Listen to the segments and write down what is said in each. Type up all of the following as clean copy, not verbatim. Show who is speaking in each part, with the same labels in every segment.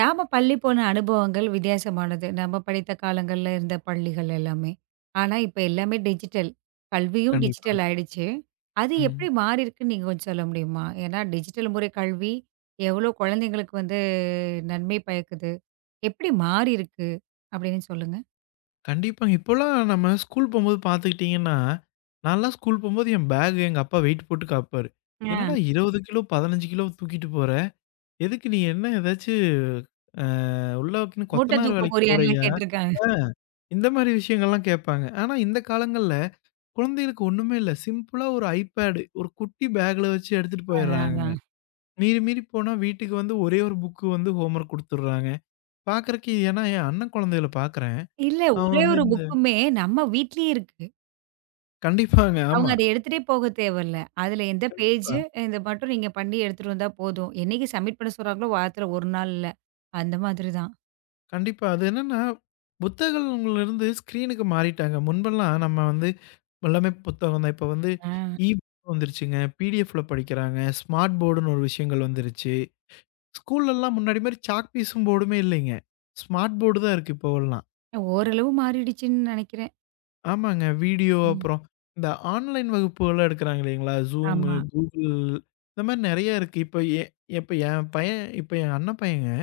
Speaker 1: நாம பள்ளி போன அனுபவங்கள் வித்தியாசமானது. நம்ம படித்த காலங்கள்ல இருந்த பள்ளிகள் எல்லாமே. ஆனா, இப்ப எல்லாமே டிஜிட்டல். கல்வியும் டிஜிட்டல்
Speaker 2: கண்டிப்பாங்க.
Speaker 1: ஆயிடுச்சு. அது எப்படி
Speaker 2: ம்.
Speaker 1: மாறியிருக்குன்னு நீங்க கொஞ்சம் சொல்ல முடியுமா? ஏன்னா, டிஜிட்டல் முறை கல்வி எவ்வளோ குழந்தைங்களுக்கு வந்து நன்மை பயக்குது? எப்படி மாறியிருக்கு? அப்படின்னு சொல்லுங்க.
Speaker 2: கண்டிப்பாங்க. இப்போலாம் நம்ம ஸ்கூல் போம்போது பார்த்துக்கிட்டீங்கன்னா, நான்லாம் ஸ்கூல் போம்போது என் பேக் எங்க அப்பா வெயிட் போட்டு காப்பாரு.
Speaker 1: ஆ.
Speaker 2: "என்னடா 20 கிலோ, 15 கிலோ தூக்கிட்டு போற? எதுக்கு நீ என்ன ஏதாச்சு அ உள்ளக்குன்னு
Speaker 1: மூட்ட
Speaker 2: கொத்தனார்
Speaker 1: தூக்க
Speaker 2: வேலைக்கு
Speaker 1: போறியான்லாம்
Speaker 2: போறயா?"
Speaker 1: கேட்டுருக்காங்க.
Speaker 2: ஆ, இந்த மாரி விஷயங்கள்லாம் கேட்பாங்க. ஆனா இந்த காலங்கள்ல குழந்தைகளுக்கு ஒண்ணுமே இல்ல. சிம்பிளா ஒரு iPad ஒரு குட்டி பேக்ல வச்சு எடுத்துட்டு
Speaker 1: அதான்,
Speaker 2: போயிடுறாங்கங்க.
Speaker 1: அதான்.
Speaker 2: மீறி மீறி போனா வீட்டுக்கு வந்து ஒரே ஒரு புக் வந்து ஹோம்வொர்க் குடுத்துடுறாங்க. பார்க்கறக்கு ஏன்னா என் அண்ணன் குழந்தைகள பார்க்குறேன்.
Speaker 1: இல்ல
Speaker 2: அவன்
Speaker 1: ஒரே
Speaker 2: வந்து
Speaker 1: ஒரு புக்குமே நம்ம வீட்லயே இருக்கு.
Speaker 2: கண்டிப்பாங்க.
Speaker 1: அவங்க
Speaker 2: ஆமா.
Speaker 1: அத எடுத்துட்டே போக தேவையில்ல. அதுல எந்த
Speaker 2: கண்டிப்பா,
Speaker 1: பேஜு இத மட்டும் நீங்க பண்ணி எடுத்துட்டு வந்தா போதும். என்னைக்கு சப்மிட் பண்ண சொல்றாங்களோ, வாரத்துல 1 நாள் இல்ல. அந்த மாதிரி தான்.
Speaker 2: கண்டிப்பா. அது என்னன்னா, புத்தகங்கள்லருந்து ஸ்க்ரீனுக்கு மாறிட்டாங்க. முன்பெல்லாம் நம்ம வந்து எல்லாமே புத்தகம் தான். இப்ப வந்து
Speaker 1: ஆ.
Speaker 2: இ புக் வந்துருச்சுங்க. பிடிஎஃப்ல படிக்கிறாங்க. ஸ்மார்ட் போர்டுன்னு ஒரு விஷயங்கள் வந்துருச்சு. ஸ்கூல்லலாம் முன்னாடி மாரி சாக் பீஸும் போர்டுமே இல்லைங்க. ஸ்மார்ட் போர்டு தான் இருக்கு இப்போவெல்லாம்.
Speaker 1: ஓரளவு மாறிடுச்சுன்னு நெனைக்கிறேன்.
Speaker 2: ஆமாங்க. வீடியோ
Speaker 1: ம்.
Speaker 2: அப்புறம் இந்த ஆன்லைன் வகுப்புகள்லாம் எடுக்கிறாங்க இல்லைங்களா? Zoom,
Speaker 1: ஆமா.
Speaker 2: Google இந்த மாரி நெறைய இருக்கு. இப்ப என் அண்ணன் பையன்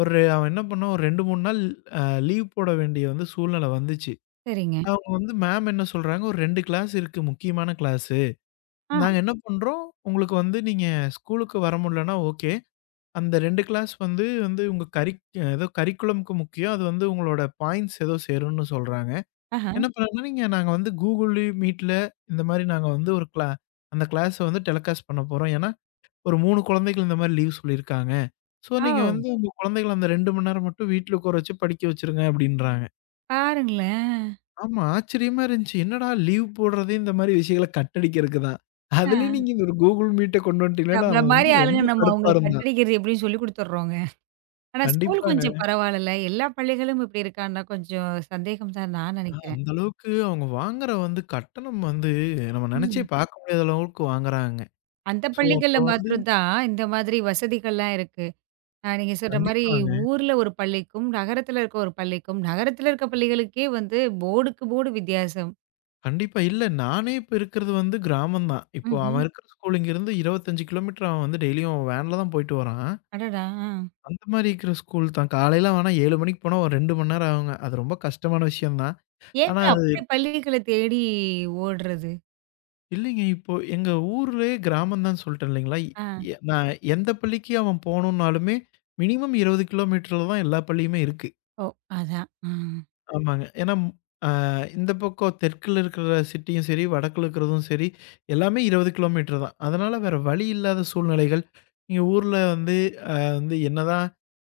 Speaker 2: ஒரு அவன் என்ன பண்ணான், ஒரு 2, 3 நாள் அ லீவ் போட வேண்டிய வந்து சூழ்நிலை வந்துச்சு.
Speaker 1: சரிங்க.
Speaker 2: அவங்க வந்து மேம் என்ன சொல்றாங்க, "ஒரு 2 கிளாஸ் இருக்கு முக்கியமான கிளாஸு.
Speaker 1: ஆ,
Speaker 2: நாங்க என்ன பண்றோம், உங்களுக்கு வந்து நீங்க ஸ்கூலுக்கு வர முடியலன்னா ஓகே. அந்த 2 கிளாஸ் வந்து வந்து உங்க கரிக் ஏதோ கரிக்குலம்க்கு முக்கியம். அது வந்து உங்களோட பாயிண்ட்ஸ் ஏதோ சேரும்னு சொல்றாங்க.
Speaker 1: ஆஹா.
Speaker 2: என்ன பண்ணாங்கன்னா, நாங்க வந்து Google Meetல இந்த மாரி நாங்க வந்து ஒரு கிளா அந்த கிளாஸ வந்து டெலகாஸ்ட் பண்ண போறோம். ஏன்னா ஒரு 3 குழந்தைகள் இந்த மாரி லீவ் சொல்லியிருக்காங்க. ஸோ நீங்க
Speaker 1: ஓ!
Speaker 2: வந்து உங்க குழந்தைகள அந்த 2 மணி நேரம் மட்டும் வீட்ல உட்கார வச்சு படிக்க வச்சுருங்க அப்டின்றாங்க.
Speaker 1: பாருங்களேன்.
Speaker 2: ஆமா, ஆச்சரியமா இருந்துச்சு. என்னடா லீவ் போடுறதே இந்த மாரி விஷயங்கள கட் அடிக்கிறதுக்கு தான். அதுலயும்
Speaker 1: ஆ.
Speaker 2: நீங்க இந்த ஒரு Google Meetஅ கொண்டு வந்துட்டீங்கன்னா,
Speaker 1: நம்மள
Speaker 2: அவன்
Speaker 1: மாரி
Speaker 2: வந்து
Speaker 1: ஆளுங்க
Speaker 2: ரொம்ப
Speaker 1: நம்ம
Speaker 2: கடுப்பா
Speaker 1: அவங்களுக்கு கட்
Speaker 2: இருந்தான்.
Speaker 1: அடிக்கிறது எப்படின்னு சொல்லிக் குடுத்துடுறோங்க. ஆனா ஸ்கூல் கொஞ்சம்
Speaker 2: கண்டிப்பாங்க.
Speaker 1: பரவாயில்லல்ல. எல்லா பள்ளிகளும் இப்படி இருக்கான்னா கொஞ்சம் சந்தேகம் தான் நான் நெனைக்கிறேன்.
Speaker 2: அந்த அளவுக்கு அவங்க வாங்குற வந்து கட்டணம் வந்து நம்ம நெனச்சே
Speaker 1: ம்.
Speaker 2: பார்க்க முடியாத அளவுக்கு வாங்குறாங்க.
Speaker 1: அந்த
Speaker 2: ஸோ அப்ப
Speaker 1: பள்ளிகள்ல
Speaker 2: வந்து
Speaker 1: மாத்திரம் தான் இந்த மாதிரி வசதிகள்லாம் இருக்கு. ஆ, நீங்க சொல்ற மாரி
Speaker 2: கண்டிப்பாங்க.
Speaker 1: ஊர்ல ஒரு பள்ளிக்கும், நகரத்துல இருக்க ஒரு பள்ளிக்கும், நகரத்துல இருக்க பள்ளிகளுக்கே வந்து போர்டுக்கு போர்டு வித்தியாசம்.
Speaker 2: கண்டிப்பா. இல்ல நானே இப்ப இருக்கிறது வந்து கிராமம் தான். இப்போ அவன்
Speaker 1: ம்ஹ்ம்.
Speaker 2: இருக்கிற ஸ்கூல் இங்கேருந்து 25 கிலோமீட்டர். அவன் வந்து டெய்லியும் வேன்ல தான் போயிட்டு வரான்.
Speaker 1: அடடா! ஆ.
Speaker 2: அந்த மாரி இருக்கிற ஸ்கூல் தான். காலையில ஆனா 7 மணிக்கு போனா ஒரு 2 மணி நேரம் ஆகுங்க. அது ரொம்ப கஷ்டமான விஷயம் தான்.
Speaker 1: ஏங்க
Speaker 2: ஆனா அது
Speaker 1: அப்படி பள்ளிகள தேடி ஓடுறது?
Speaker 2: இல்லைங்க. இப்போ எங்க ஊர்லயே கிராமம் தான் சொல்லிட்டேன் இல்லைங்களா? இ-
Speaker 1: ஆ.
Speaker 2: நான் எந்த பள்ளிக்கு அவன் போணும்னாலுமே மினிமம் 20 கிலோமீட்டர்ல தான் எல்லா பள்ளியுமே இருக்கு.
Speaker 1: ஓ! அதான். ம்.
Speaker 2: ஆமாங்க. ஏன்னா அ இந்த பக்கம் தெற்குல இருக்கிற சிட்டியும் சரி, வடக்குல இருக்கிறதும் சரி, எல்லாமே 20 கிலோமீட்டர் தான். அதனால வேற வழி இல்லாத சூழ்நிலைகள். இங்க ஊர்ல வந்து வந்து என்னதான்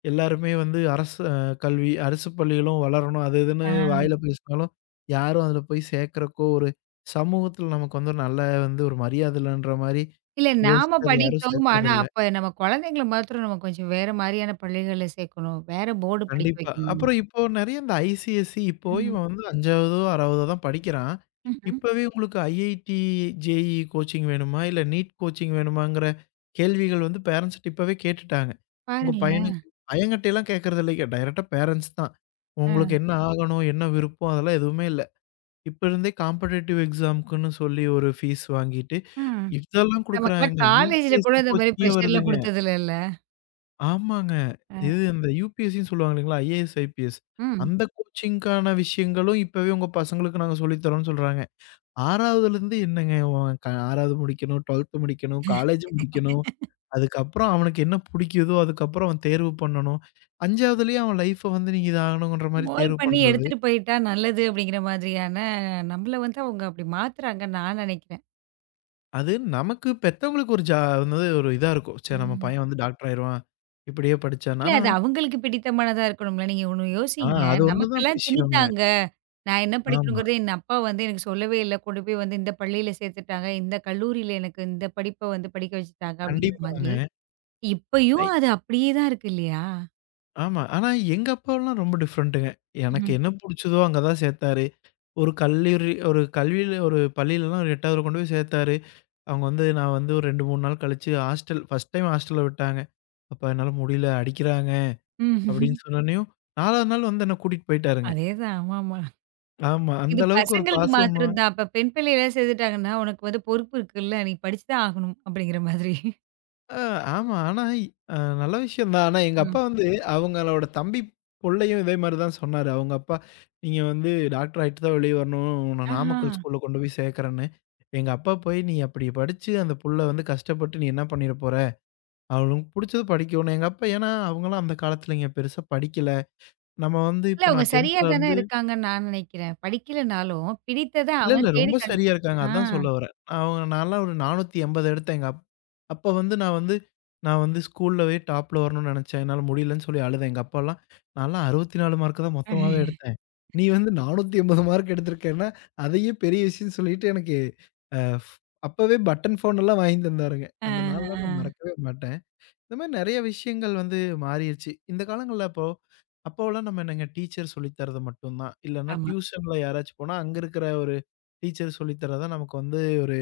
Speaker 2: எல்லாருமே வந்து அரசு கல்வி, அரசு பள்ளிகளும் வளரணும். அது இதுன்னு
Speaker 1: ஆ.
Speaker 2: வாயில பேசினாலும், யாரும் அதில போய் சேர்க்கறக்கோ, ஒரு சமூகத்தில நமக்கு வந்து ஒரு நல்ல வந்து ஒரு மரியாதை இல்லன்ற மாரி
Speaker 1: இல்ல நாம
Speaker 2: யோசிச்சு அத யாரும்
Speaker 1: படித்தோம். ஆனா,
Speaker 2: சேர்க்கறதில்ல.
Speaker 1: அப்ப நம்ம குழந்தைங்கள மாத்திரம் நம்ம கொஞ்சம் வேற மாரியான பள்ளிகள்ல சேர்க்கணும். வேற போர்டு படிக்க
Speaker 2: கண்டிப்பா.
Speaker 1: வைக்கணும்.
Speaker 2: அப்புறம் இப்போ நெறைய இந்த ஐசிஎஸ்சி. இப்போ
Speaker 1: ம்.
Speaker 2: இவன் வந்து 5வதோ, 6வதோ தான் படிக்கிறான்.
Speaker 1: ம்ஹ்ம்.
Speaker 2: இப்பவே உங்களுக்கு ஐஐடி, ஜேஇஇ கோச்சிங் வேணுமா? இல்ல நீட் கோச்சிங் வேணுமாங்கிற கேள்விகள் வந்து பேரண்ட்ஸ்ட்ட இப்பவே கேட்டுட்டாங்க. உங்க பையனுக்கு
Speaker 1: பாருங்களேன்.
Speaker 2: பையன்கிட்டலாம் கேட்கறது இல்லைங்க. டைரக்ட்டா பேரண்ட்ஸ் தான்.
Speaker 1: ஆ.
Speaker 2: உங்களுக்கு என்ன ஆகணும்? என்ன விருப்பம்? அதெல்லாம் எதுவுமே இல்ல. இப்ப இருந்தே காம்படிட்டிவ் எக்ஸாம்க்குன்னு சொல்லி ஒரு ஃபீஸ் வாங்கிட்டு,
Speaker 1: ம்.
Speaker 2: இதெல்லாம்
Speaker 1: நமக்கெல்லாம்
Speaker 2: குடுக்குறாங்க.
Speaker 1: காலேஜ்ல கூட
Speaker 2: யுபிஎஸ்சி
Speaker 1: இந்த மாரி
Speaker 2: கோச்சிங்கே
Speaker 1: ப்ரெஷர்லாம்
Speaker 2: வருதுங்க.
Speaker 1: குடுத்தது இல்லல்ல.
Speaker 2: ஆமாங்க.
Speaker 1: அ.
Speaker 2: இது இந்த யுபிஎஸ்சின்னு சொல்லுவாங்க இல்லைங்களா? ஐஏஎஸ், ஐபிஎஸ்
Speaker 1: ம்.
Speaker 2: அந்த கோச்சிங்க்கான விஷயங்களும் இப்பவே உங்க பசங்களுக்கு நாங்க சொல்லி தரோம்ன்னு சொல்றாங்க. 6வதுலருந்து என்னங்க. அவன் க 6வது முடிக்கணும், 12த் முடிக்கணும், காலேஜ் முடிக்கணும். அதுக்கப்புறம் அவனுக்கு என்ன புடிக்குதோ, அதுக்கப்புறம் அவன் தேர்வு பண்ணணும். 5வதுலயே அவன் லைஃப்ப வந்து நீங்க இதாகணும்ன்ற மாரி
Speaker 1: மோல்ட்
Speaker 2: தேர்வு
Speaker 1: பண்ணி
Speaker 2: பண்றது.
Speaker 1: எடுத்துட்டு போயிட்டா நல்லது அப்படிங்கிற மாதிரியான நம்மள வந்து அவங்க அப்படி மாத்துறாங்கன்னு நான் நினைக்கிறேன்.
Speaker 2: அது நமக்கு பெத்தவங்களுக்கு ஒரு ஜா என்னது ஒரு இதா இருக்கும். ச்சே! நம்ம
Speaker 1: ம்.
Speaker 2: பையன் வந்து டாக்டர் ஆயிருவான் இப்படியே படிச்சான்னா.
Speaker 1: இல்ல
Speaker 2: ஆனா,
Speaker 1: அது அவங்களுக்கு பிடித்தமானதா இருக்கணும்ல. நீங்க ஒண்ணு
Speaker 2: ஆ
Speaker 1: யோசிங்க.
Speaker 2: அது ஒண்ணு தான்
Speaker 1: நமக்கெல்லாம்
Speaker 2: விஷயங்க.
Speaker 1: திணித்தாங்க. நான் என்ன
Speaker 2: ஆமா.
Speaker 1: படிக்கணுங்கிறத என் அப்பா வந்து எனக்கு சொல்லவே இல்ல. கொண்டு போய் வந்து இந்த பள்ளியில சேர்த்துட்டாங்க. இந்த கல்லூரியில எனக்கு இந்த படிப்ப வந்து படிக்க வச்சுட்டாங்க அப்படிங்கிற மாதிரி.
Speaker 2: கண்டிப்பாங்க.
Speaker 1: இப்பயும் அது அப்படியே தான் இருக்கு இல்லையா?
Speaker 2: ஆமா. ஆனா எங்க அப்பாலாம் ரொம்ப டிஃப்ரெண்ட்டுங்க. எனக்கு
Speaker 1: ம்ஹ்ம்.
Speaker 2: என்ன புடிச்சதோ அங்க தான் சேத்தாரு. ஒரு பள்ளியிலலாம் ஒரு 8வதுல கொண்டு போய் சேத்தாரு. அவங்க வந்து நான் வந்து ஒரு 2, 3 நாள் கழிச்சு ஹாஸ்டல் ஃபர்ஸ்ட் டைம் ஹாஸ்டல்ல விட்டாங்க. அப்பா என்னால முடியல அடிக்கிறாங்க
Speaker 1: ம்ஹ்ம்.
Speaker 2: அப்படின்னு சொன்னோனயும், 4வது நாள் வந்து என்ன கூட்டிட்டு போயிட்டாருங்க.
Speaker 1: அதேதான். ஆமாமா.
Speaker 2: ம். ஆமா.
Speaker 1: இது
Speaker 2: அந்த அளவுக்கு ஒரு
Speaker 1: பசங்களுக்கு
Speaker 2: பாசமா.
Speaker 1: மாத்திரம் தான். அப்ப பெண் பிள்ளைலாம் சேர்த்துட்டாங்கன்னா, உனக்கு வந்து பொறுப்பு இருக்குல்ல. நீ படிச்சு தான் ஆகணும் அப்படிங்கிற மாதிரி.
Speaker 2: ஆ, ஆமா. ஆனா, அ நல்ல விஷயம் தான். ஆனா எங்க
Speaker 1: ம்.
Speaker 2: அப்பா வந்து அவங்களோட தம்பி புள்ளையும் இதே மாரி தான் சொன்னாரு. அவங்க அப்பா, "நீங்க வந்து டாக்டர் ஆயிட்டு தான் வெளிய வரணும். உன்ன
Speaker 1: ஆஹா.
Speaker 2: நாமக்கல் ஸ்கூல்ல கொண்டு போய் சேர்க்குறேன்னு." எங்க அப்பா போய், "நீ அப்படி படிச்சு அந்த புள்ள வந்து கஷ்டப்பட்டு நீ என்ன பண்ணிற போற? அவளுக்கு புடிச்சது படிக்கணும்." எங்க அப்பா ஏன்னா, அவங்கலாம் அந்த காலத்துலங்க பெருசா படிக்கல. நம்ம வந்து
Speaker 1: இல்ல
Speaker 2: இப்ப
Speaker 1: அவங்க
Speaker 2: நான்
Speaker 1: சரியா தானே
Speaker 2: 10த்லருந்து
Speaker 1: இருக்காங்கன்னு நான் நினைக்கிறேன். படிக்கலனாலும் பிடித்தத
Speaker 2: இல்ல, இல்ல.
Speaker 1: அவன் தேடி
Speaker 2: ரொம்ப
Speaker 1: கண்டா
Speaker 2: சரியா இருக்காங்க.
Speaker 1: ஆ.
Speaker 2: அதான் சொல்ல வரேன். அவங்க நான்லாம் ஒரு 480 எடுத்தேன். எங்க அப் அப்ப வந்து நான் வந்து ஸ்கூல்லவே டாப்ல வரணும்னு நெனச்சேன். என்னால முடியலன்னு சொல்லி அழுதேன். எங்க அப்பாலாம், "நான்லாம் 64 மார்க்கு தான்
Speaker 1: ஆ,
Speaker 2: மொத்தமாவே எடுத்தேன். நீ வந்து 480 மார்க் எடுத்திருக்கேன்னா, அதையே பெரிய விஷயம்னு சொல்லிட்டு" எனக்கு அ, அப்பவே பட்டன் ஃபோன் எல்லாம் வாங்கி தந்தாருங்க. அந்த நாள்லாம்
Speaker 1: ஆ.
Speaker 2: நான் மறக்கவே மாட்டேன். இந்த மாரி நெறைய விஷயங்கள் வந்து மாறிருச்சு. இந்த காலங்கள்ல அப்போ அப்போலாம் நம்ம என்னங்க டீச்சர் சொல்லி தர்றது மட்டும் தான். இல்லன்னா
Speaker 1: ஆமா.
Speaker 2: டியூஷன்ல யாராச்சும் போனா, அங்க இருக்கிற ஒரு டீச்சர் சொல்லி தர்றது தான் நமக்கு வந்து ஒரு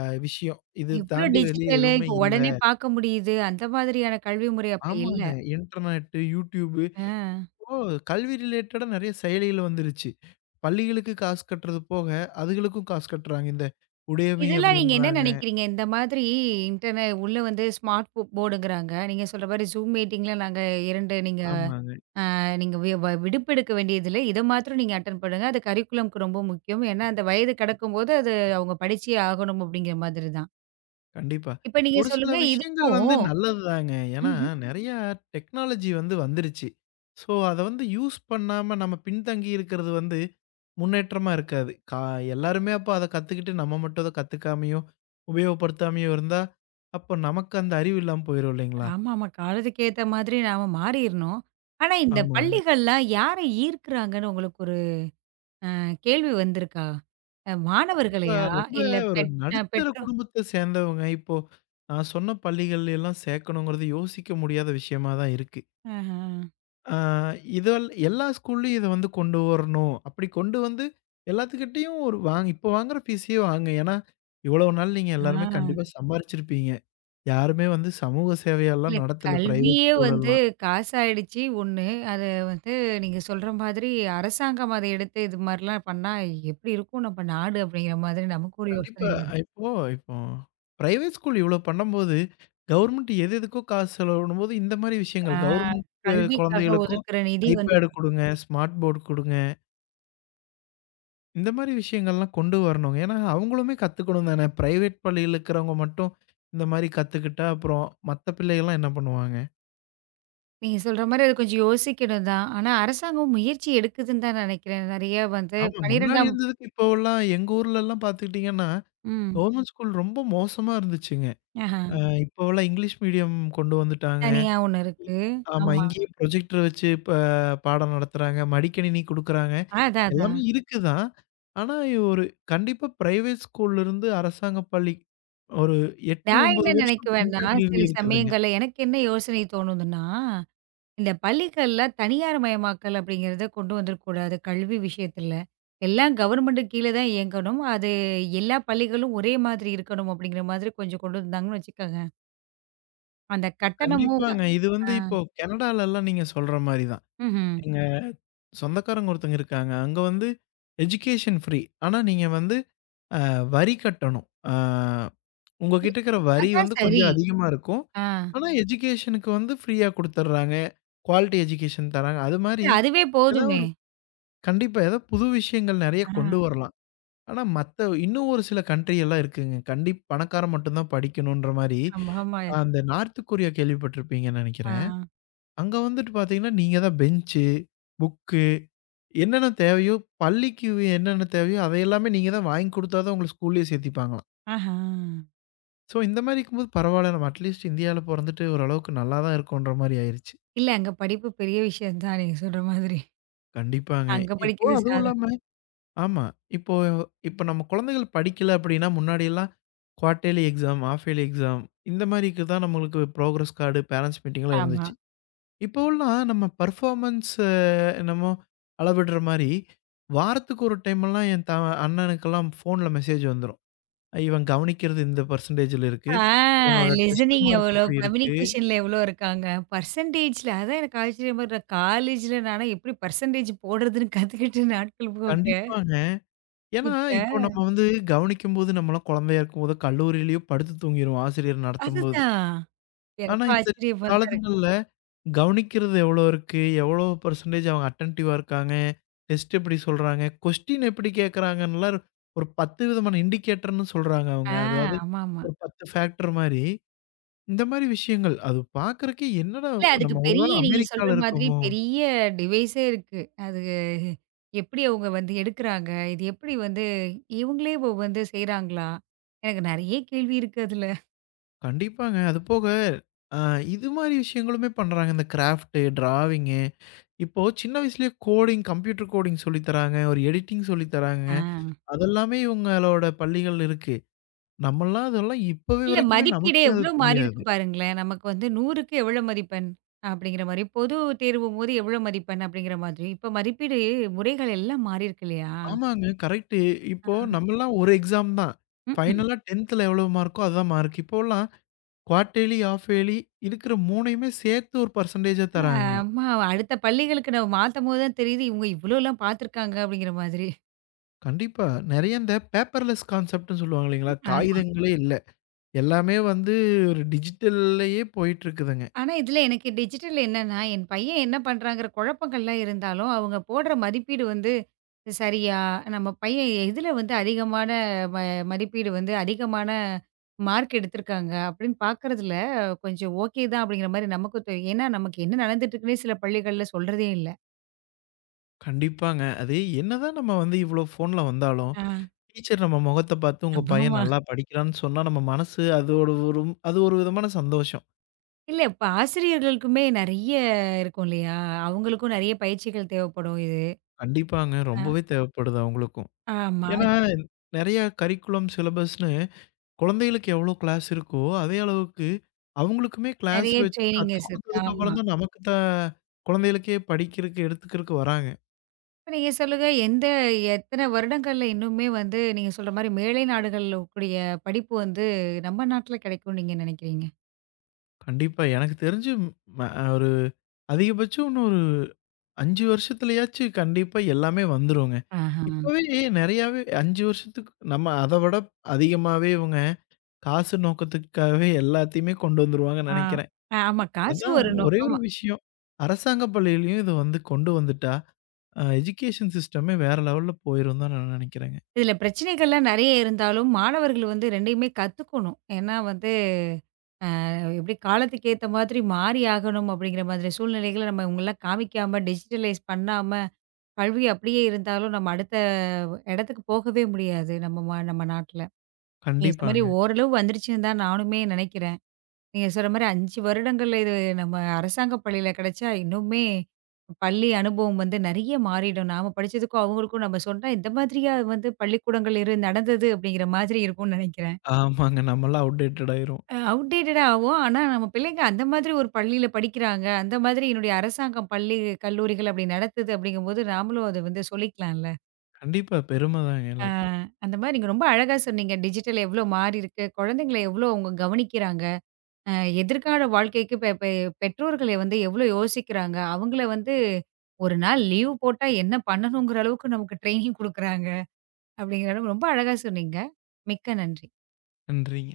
Speaker 2: விஷயம். இது
Speaker 1: இவ்ளோ
Speaker 2: தாண்டி வெளிய
Speaker 1: டிஜிட்டலு
Speaker 2: எதுவுமே
Speaker 1: இப்ப
Speaker 2: இல்ல.
Speaker 1: உடனே பார்க்க முடியுது. அந்த மாதிரியான கல்வி முறை அப்ப இல்ல.
Speaker 2: ஆமாங்க. இன்டர்நெட்டு, YouTube
Speaker 1: ஆ.
Speaker 2: இப்போ கல்வி ரிலேட்டடா நெறைய செயலிகள் வந்துருச்சு. பள்ளிகளுக்கு காசு கட்டுறது போக, அதுகளுக்கும் காசு கட்டுறாங்க. இந்த உடையமி
Speaker 1: இதெல்லாம் நீங்க என்ன
Speaker 2: அப்படின்றாங்க.
Speaker 1: நினைக்கிறீங்க? இந்த மாதிரி இன்டர்நெட் உள்ள வந்து ஸ்மார்ட் போர்டுங்கிறாங்க. நீங்க சொல்ற மாரி Zoom மீட்டிங்ல நாங்க 2 நீங்க
Speaker 2: ஆமாங்க.
Speaker 1: நீங்க வி வ விடுப்பெடுக்க வேண்டியதில்ல. இத மாத்திரம் நீங்க அட்டெண்ட் பண்ணுங்க. அது கரிக்குலம்க்கு ரொம்ப முக்கியம். ஏன்னா, அந்த வயது கடக்கும்போது அது அவங்க படிச்சே ஆகணும் அப்படிங்கிற மாதிரி தான்.
Speaker 2: கண்டிப்பா.
Speaker 1: இப்ப நீங்க
Speaker 2: ஒரு சில
Speaker 1: சொல்லுங்க
Speaker 2: விஷயங்கள் வந்து
Speaker 1: இதுக்கும்
Speaker 2: நல்லதுதாங்க. ஏன்னா
Speaker 1: ம்ஹ்ம்.
Speaker 2: நெறையா டெக்னாலஜி வந்து வந்துருச்சு. ஸோ, அத வந்து யூஸ் பண்ணாம நம்ம பின்தங்கி இருக்கிறது வந்து முன்னேற்றமா இருக்காது. எல்லாருமே அப்ப அத கத்துக்கிட்டு நம்ம மட்டும் அத கத்துக்காமயோ, உபயோகப்படுத்தாமயோ இருந்தா, அப்ப நமக்கு அந்த அறிவு இல்லாம போயிரும் இல்லைங்களா?
Speaker 1: ஆமாமா. காலத்துக்கு ஏத்த மாதிரி நாம மாறிறணும். ஆனா, இந்த
Speaker 2: ஆமாங்க.
Speaker 1: பள்ளிகள்லாம் யார ஈர்க்கிறாங்கன்னு உங்களுக்கு ஒரு கேள்வி வந்திருக்கா? அ,
Speaker 2: கண்டிப்பா
Speaker 1: மாணவர்களையா?
Speaker 2: ரொம்ப.
Speaker 1: இல்ல
Speaker 2: ஒரு
Speaker 1: அ
Speaker 2: நடுத்தர குடும்பத்த சேர்ந்தவங்க இப்போ நான் சொன்ன பள்ளிகள்ல எல்லாம் சேர்க்கணுங்கிறது யோசிக்க முடியாத விஷயமா தான் இருக்கு.
Speaker 1: ஆஹ.
Speaker 2: ஆ, இதல் எல்லா ஸ்கூல்லயும் இத வந்து கொண்டு வரணும். அப்படி கொண்டு வந்து எல்லாத்துக்கிட்டயும் ஒரு வாங் இப்ப வாங்குற ஃபீஸயே வாங்குங்க. ஏன்னா, இவ்வளோ நாள் நீங்க எல்லாருமே கண்டிப்பா
Speaker 1: ஆ.
Speaker 2: சம்பாரிச்சிருப்பீங்க. யாருமே வந்து சமூக
Speaker 1: இல்ல
Speaker 2: சேவையெல்லாம் நடத்தல பிரைவேட்
Speaker 1: கல்வியே வந்து
Speaker 2: ஸ்கூலெல்லாம்.
Speaker 1: காசாயிடுச்சு 1. அது வந்து நீங்க சொல்ற மாதிரி அரசாங்கம் அத எடுத்து இது மாரிலாம் பண்ணா எப்படி இருக்கும் நம்ம நாடு? அப்படிங்கிற மாதிரி நமக்கு ஒரு யோசனை
Speaker 2: கண்டிப்பா.
Speaker 1: வரும்.
Speaker 2: இப்போ இப்போ பிரைவேட் ஸ்கூல் இவ்வளோ பண்ணம்போது, கவர்மெண்ட் எது எதுக்கோ காசு செலவிடும்போது, இந்த மாரி
Speaker 1: ஆ,
Speaker 2: விஷயங்கள் கவர்மெண்ட்
Speaker 1: கல்விக்காக
Speaker 2: குழந்தைகளுக்கும்
Speaker 1: ஒதுக்குற நிதி வந்து
Speaker 2: ஐபேட் குடுங்க, ஸ்மார்ட் போர்ட் குடுங்க. இந்த மாரி விஷயங்கள்லாம் கொண்டு வரணுங்க. ஏன்னா, அவங்களுமே கத்துக்கணும் தானே. பிரைவேட் பள்ளியில இருக்கிறவங்க மட்டும் இந்த மாரி கத்துக்கிட்டா, அப்புறம் மத்த பிள்ளைகள்லாம் என்ன பண்ணுவாங்க?
Speaker 1: நீங்க சொல்ற மாரி அது கொஞ்சம் யோசிக்கணும் தான். ஆனா அரசாங்கம் முயற்சி எடுக்குதுன்னு தான் நினைக்கிறேன். நெறைய வந்து
Speaker 2: ஆமா, முன்னாடி
Speaker 1: 12ஆம்
Speaker 2: இருந்ததுக்கு இப்போவெல்லாம் எங்க ஊர்லலாம் பார்த்துக்கிட்டீங்கன்னா,
Speaker 1: ம்.
Speaker 2: கவர்மெண்ட் ஸ்கூல் ரொம்ப மோசமா இருந்துச்சுங்க.
Speaker 1: ஆஹா.
Speaker 2: அ இப்போவெல்லாம் இங்கிலீஷ் மீடியம் கொண்டு வந்துட்டாங்க.
Speaker 1: தனியா 1 இருக்கு.
Speaker 2: ஆமா,
Speaker 1: ஆமா.
Speaker 2: இங்கேயே ப்ரொஜெக்டர் வச்சு பாடம் நடத்துறாங்க. மடிக்கணினி குடுக்குறாங்க.
Speaker 1: அதான் அதான்.
Speaker 2: எல்லாமே இருக்கு தான். ஆனா, ஒரு கண்டிப்பா பிரைவேட் ஸ்கூல்ல இருந்து அரசாங்க பள்ளி ஒரு 8,
Speaker 1: நான் என்ன
Speaker 2: 9 வருஷம்
Speaker 1: நினைக்குவேன்னா,
Speaker 2: பின்தங்கி
Speaker 1: சில
Speaker 2: இருக்குதுங்க.
Speaker 1: சமயங்கள்ல எனக்கு என்ன யோசனை தோணுதுன்னா இந்த பள்ளிகள்ல தனியார் மயமாக்கல் அப்படிங்கிறத கொண்டு வந்துடக்கூடாது கல்வி விஷயத்துல. எல்லாம் கவர்மெண்ட் கீழ தான் இயங்கணும். அது எல்லா பள்ளிகளும் ஒரே மாதிரி இருக்கணும் அப்படிங்கிற மாதிரி கொஞ்சம் கொண்டு வந்தாங்கன்னு வச்சுக்கோங்க. அந்த கட்டணமும்
Speaker 2: கண்டிப்பாங்க. இது
Speaker 1: ஆ.
Speaker 2: வந்து இப்போ கனடாலலாம் நீங்க சொல்ற மாரி தான்.
Speaker 1: ம்ஹ்ம்.
Speaker 2: எங்க சொந்தக்காரங்க ஒருத்தங்க இருக்காங்க. அங்க வந்து எஜுகேஷன் ஃப்ரீ. ஆனா நீங்க வந்து அ வரி கட்டணும்.
Speaker 1: இல்ல
Speaker 2: உங்ககிட்ட இருக்கிற வரி
Speaker 1: அதான்
Speaker 2: வந்து
Speaker 1: சரி.
Speaker 2: கொஞ்சம் அதிகமா இருக்கும்.
Speaker 1: ஆ.
Speaker 2: ஆனா எஜுகேஷனுக்கு வந்து ஃப்ரீயா குடுத்துர்றாங்க. குவாலிட்டி எஜுகேஷன் தராங்க. அது மாரி
Speaker 1: இல்ல அதுவே
Speaker 2: ஏதோ
Speaker 1: போதுமே!
Speaker 2: ஒரு கண்டிப்பா ஏதோ புது விஷயங்கள் நெறைய கொண்டு
Speaker 1: ஆ.
Speaker 2: வரலாம். ஆனா மத்த இன்னும் ஒரு சில கண்ட்ரி எல்லாம் இருக்குங்க. கண்டிப் பணக்காரன் மட்டும் தான் படிக்கணுன்ற மாரி.
Speaker 1: ஆமா, ஆமா.
Speaker 2: அந்த நார்த் கொரியா கேள்விப்பட்டிருப்பீங்கன்னு
Speaker 1: ஆ.
Speaker 2: நெனைக்கிறேன். அங்க வந்துட்டு பார்த்தீங்கன்னா, நீங்க தான் பெஞ்சு, புக்கு என்னென்ன தேவையோ, பள்ளிக்கு என்னென்ன தேவையோ அதை எல்லாமே நீங்க தான் வாங்கி குடுத்தா தான் உங்கள ஸ்கூல்லயே சேர்த்திப்பாங்களாம்.
Speaker 1: ஆஹா!
Speaker 2: ஸோ இந்த மாரி இருக்கும்போது பரவால்ல. நம்ம அட்லீஸ்ட் இந்தியால பொறந்துட்டு ஓரளவுக்கு நல்லா தான் இருக்கோன்ற மாரி ஆயிருச்சு.
Speaker 1: இல்ல அங்க படிப்பு பெரிய விஷயம் தான் நீங்க சொல்ற மாதிரி.
Speaker 2: கண்டிப்பாங்க.
Speaker 1: அங்க
Speaker 2: இப்போ
Speaker 1: படிக்கிறது
Speaker 2: அதுவும்
Speaker 1: சாதா
Speaker 2: இல்லாம ஆமா. இப்போ இப்ப நம்ம குழந்தைகள் படிக்கல அப்படின்னா, முன்னாடியெல்லாம் quarterly exam, half yearly exam இந்த மாரிக்கு தான் நம்மளுக்கு ப்ரோகிரஸ் கார்டு, பேரன்ட்ஸ் மீட்டிங்லாம்
Speaker 1: ஆமா.
Speaker 2: இருந்துச்சு. இப்போலாம் நம்ம பெர்ஃபார்மன்ஸ் என்னமோ அளவிடுற மாரி, வாரத்துக்கு ஒரு டைமெல்லாம் என் த அண்ணனுக்கெல்லாம் ஃபோன்ல மெசேஜ் வந்துரும். இவன் கவனிக்கிறது இந்த பெர்சன்டேஜ்ல இருக்கு.
Speaker 1: ஆ,
Speaker 2: இவனோட டெஸ்ட்
Speaker 1: லிசனிங்
Speaker 2: மார்க்
Speaker 1: எவ்வளோ,
Speaker 2: இப்படி இருக்கு.
Speaker 1: கம்யூனிகேஷன்ல எவ்வளோ இருக்காங்க. பெர்சன்டேஜ்ல அதான் எனக்கு ஆச்சரியமா இரு காலேஜ்ல நானா எப்படி பெர்சன்டேஜ் போடுறதுன்னு கத்துக்கிட்ட நாட்கள் போக,
Speaker 2: கண்டிப்பாங்க. ஏன்னா,
Speaker 1: இப்ப
Speaker 2: இப்போ நம்ம வந்து கவனிக்கும்போது நம்மலாம் குழந்தையா இருக்கும்போது கல்லூரியிலேயோ படுத்து தூங்கிருவோம் ஆசிரியர் நடத்தும்போது.
Speaker 1: அதுதான்.
Speaker 2: ஆனா,
Speaker 1: எனக்கும்
Speaker 2: இந்த
Speaker 1: ஆச்சரியமா தான் இருக்கு.
Speaker 2: காலத்துங்கள்ல கவனிக்கிறது எவ்வளோ இருக்கு? எவ்வளோ பெர்சன்டேஜ் அவங்க அட்டென்டிவா இருக்காங்க? டெஸ்ட் எப்படி சொல்றாங்க? கொஸ்டின் எப்படி கேட்கறாங்கன்னுலாம் ஒரு 10 விதமான இண்டிகேட்டர்ன்னு சொல்றாங்க அவங்க.
Speaker 1: ஆ.
Speaker 2: அதாவது
Speaker 1: ஆமாமா.
Speaker 2: ஒரு 10 ஃபேக்டர் மாரி. இந்த மாரி விஷயங்கள். அது பார்க்கறக்கே என்னடா
Speaker 1: இல்ல அதுக்கு
Speaker 2: நம்ம ஒரு
Speaker 1: பெரிய
Speaker 2: வேள
Speaker 1: நீங்க சொல்ற
Speaker 2: அமெரிக்கால
Speaker 1: மாதிரி
Speaker 2: இருக்கோமோ?
Speaker 1: பெரிய டிவைஸே இருக்கு. அது எப்படி அவங்க வந்து எடுக்குறாங்க? இது எப்படி வந்து இவங்களே இப்போ வந்து செய்றாங்களா? எனக்கு நெறைய கேள்வி இருக்கு அதுல.
Speaker 2: கண்டிப்பாங்க. அது போக அ இது மாரி விஷயங்களுமே பண்றாங்க. இந்த கிராஃப்ட், டிராவிங்கு. இப்போ சின்ன வயசுலயே கோடிங், கம்ப்யூட்டர் கோடிங் சொல்லி தராங்க. ஒரு எடிட்டிங் சொல்லி தராங்க.
Speaker 1: ஆ.
Speaker 2: அதெல்லாமே இவங்களோட பள்ளிகள் இருக்கு. நம்மலாம் அதெல்லாம் இப்பவே
Speaker 1: இல்ல
Speaker 2: வரைக்குமே
Speaker 1: மதிப்பீடே
Speaker 2: நமக்கே அது
Speaker 1: எவ்ளோ மாறியிருக்கு
Speaker 2: தெரியாது.
Speaker 1: பாருங்களேன். நமக்கு வந்து 100க்கு எவ்வளோ மதிப்பெண்? அப்படிங்கிற மாரி, பொது தேர்வும்போது எவ்வளோ மதிப்பெண்? அப்படிங்கிற மாதிரி. இப்ப மதிப்பீடு முறைகள் எல்லாம் மாறியிருக்கு இல்லையா?
Speaker 2: ஆமாங்க. கரெக்ட்டு. இப்போ நம்மலாம் ஒரு எக்ஸாம் தான்.
Speaker 1: ம்ஹ்ம்.
Speaker 2: ஃபைனலா 10த்ல எவ்வளோ மார்க்கோ அதான் மார்க். இப்போலாம் குவார்ட் இயர்லி, ஹால்ஃப் இயர்லி இருக்கிற 3யுமே சேர்த்து ஒரு பெர்சன்டேஜா தராங்கங்க.
Speaker 1: ஆமா, அடுத்த பள்ளிகளுக்கு நம்ம மாத்தம்போது தான் தெரியுது, இவங்க இவ்ளோலாம் பார்த்துருக்காங்க அப்படிங்கிற மாதிரி.
Speaker 2: கண்டிப்பா. நெறைய இந்த பேப்பர்லெஸ் கான்செப்ட்ன்னு சொல்லுவாங்க இல்லைங்களா? காகிதங்களே இல்ல. எல்லாமே வந்து ஒரு டிஜிட்டல்லயே போயிட்டு இருக்குதுங்க.
Speaker 1: ஆனா, இதில எனக்கு டிஜிட்டல் என்னன்னா, என் பையன் என்ன பண்றாங்கிற குழப்பங்கள்லாம் இருந்தாலும், அவங்க போடுற மதிப்பீடு வந்து சரியா, நம்ம பையன் எதில வந்து அதிகமான ம மதிப்பீடு வந்து அதிகமான மார்க் எடுத்திருக்காங்க அப்படின்னு பார்க்கறதில கொஞ்சம் ஓகே தான் அப்படிங்கிற மாரி நமக்கும் தெரியும். ஏன்னா, நமக்கு என்ன நடந்துட்டு இருக்குன்னே சில பள்ளிகள்ல சொல்றதே இல்ல.
Speaker 2: கண்டிப்பாங்க. அது என்னதான் நம்ம வந்து இவ்ளோ ஃபோன்ல வந்தாலும்
Speaker 1: ஆ,
Speaker 2: டீச்சர் நம்ம முகத்த பார்த்து, "உங்க பையன்
Speaker 1: ஆமாமா.
Speaker 2: நல்லா படிக்கிறான்னு" சொன்னா நம்ம மனசு அதோட ஒரு அது ஒரு விதமான சந்தோஷம்.
Speaker 1: இல்ல, இப்ப ஆசிரியர்களுக்குமே நெறைய இருக்கும் இல்லையா? அவங்களுக்கும் நெறைய பயிற்சிகள் தேவைப்படும் இது.
Speaker 2: கண்டிப்பாங்க.
Speaker 1: ஆ,
Speaker 2: ரொம்பவே தேவைப்படுது அவங்களுக்கும்.
Speaker 1: ஆமா.
Speaker 2: ஏன்னா,
Speaker 1: அது
Speaker 2: நெறைய கரிக்குலம், சிலபஸ்ன்னு குழந்தைகளுக்கு எவ்வளோ கிளாஸ் இருக்கோ, அதே அளவுக்கு அவங்களுக்குமே கிளாஸ்
Speaker 1: நெறைய
Speaker 2: வச்சு கத்துக்
Speaker 1: ட்ரெய்னிங்கஸ் இருக்கு.
Speaker 2: குடுத்ததுக்கு
Speaker 1: ஆமா.
Speaker 2: அப்புறம் தான் நமக்கு தான் குழந்தைகளுக்கே படிக்கிறதுக்கு, எடுத்துக்கிறதுக்கு வராங்க.
Speaker 1: இப்ப நீங்க சொல்லுங்க, எந்த எத்தன வருடங்கள்ல இன்னுமே வந்து நீங்க சொல்ற மாரி மேலை நாடுகள்ல கூடிய படிப்பு வந்து நம்ம நாட்ல கிடைக்கும்னு நீங்க நினைக்கிறீங்க?
Speaker 2: கண்டிப்பா. எனக்கு தெரிஞ்சு ம ஒரு அதிகபட்சம் இன்னும் ஒரு 5 வருஷத்துலயாச்சு கண்டிப்பா எல்லாமே வந்துருங்க.
Speaker 1: ஆஹா.
Speaker 2: இப்பவே நெறையாவே 5 வருஷத்துக்கு நம்ம அத விட அதிகமாவே இவங்க காசு நோக்கத்துக்காகவே எல்லாத்தையுமே கொண்டு வந்துருவாங்கன்னு
Speaker 1: ஆ.
Speaker 2: நெனைக்கிறேன்.
Speaker 1: ஆ, ஆமா. காசு
Speaker 2: அதான்
Speaker 1: ஒரு
Speaker 2: ஒரே ஒரு
Speaker 1: நோக்கமா.
Speaker 2: விஷயம். அரசாங்க பள்ளியிலயும் இத வந்து கொண்டு வந்துட்டா, எஜுகேஷன் சிஸ்டமே வேற லெவல்ல போயிரும் தான் நான் நெனைக்கிறேங்க.
Speaker 1: இதுல பிரச்சனைகள்லாம் நெறைய இருந்தாலும், மாணவர்கள் வந்து 2யுமே கத்துக்கணும். ஏன்னா வந்து எப்படி காலத்துக்கு ஏத்த மாதிரி மாறி ஆகணும் அப்படிங்கிற மாதிரி சூழ்நிலைகள நம்ம இவங்கலாம் காமிக்காம, டிஜிட்டலைஸ் பண்ணாம, கல்வி அப்படியே இருந்தாலும் நம்ம அடுத்த இடத்துக்கு போகவே முடியாது. நம்ம நம்ம நாட்ல. நீங்க சொன்ன மாரி
Speaker 2: கண்டிப்பாங்க.
Speaker 1: ஓரளவு வந்துருச்சுன்னு தான் நானுமே நினைக்கிறேன். நீங்க சொல்ற மாரி 5 வருடங்கள்ல இது நம்ம அரசாங்க பள்ளியில கிடைச்சா, இன்னுமே பள்ளி அனுபவம் வந்து நெறைய மாறிடும். நாம படிச்சதுக்கும், அவங்களுக்கும் நம்ம சொன்னா, இந்த மாதிரியா வந்து பள்ளிக்கூடங்கள் இரு நடந்தது அப்படிங்கிற மாதிரி இருக்கும்னு நெனைக்கிறேன்.
Speaker 2: ஆமாங்க. நம்மலாம் அவுட்டேட்டட் ஆயிருவோம்.
Speaker 1: அ, அவுட்டேட்டடா ஆவும். ஆனா, நம்ம பிள்ளைங்க அந்த மாதிரி ஒரு பள்ளியில படிக்கிறாங்க. அந்த மாதிரி என்னுடைய அரசாங்கம் பள்ளி, கல்லூரிகள் அப்படி நடத்துது அப்படிங்கும்போது, நாமளும் அத வந்து சொல்லிக்கலாம்ல.
Speaker 2: கண்டிப்பா பெரும தாங்க
Speaker 1: ஆ,
Speaker 2: எல்லாத்துக்கும்.
Speaker 1: அந்த மாரி நீங்க ரொம்ப அழகா சொன்னீங்க. டிஜிட்டல் எவ்வளோ மாறியிருக்கு, குழந்தைங்கள எவ்வளோ அவங்க கவனிக்கிறாங்க. அ, எதிர்கால வாழ்க்கைக்கு பெ பெ பெற்றோர்களே வந்து எவ்வளோ யோசிக்கிறாங்க. அவங்கள வந்து 1 நாள் லீவ் போட்டா என்ன பண்ணணுங்கிற அளவுக்கு நமக்கு ட்ரெய்னிங் குடுக்குறாங்க. அப்படிங்கிற அளவு ரொம்ப அழகா சொன்னீங்க. மிக்க நன்றி.
Speaker 2: நன்றிங்க.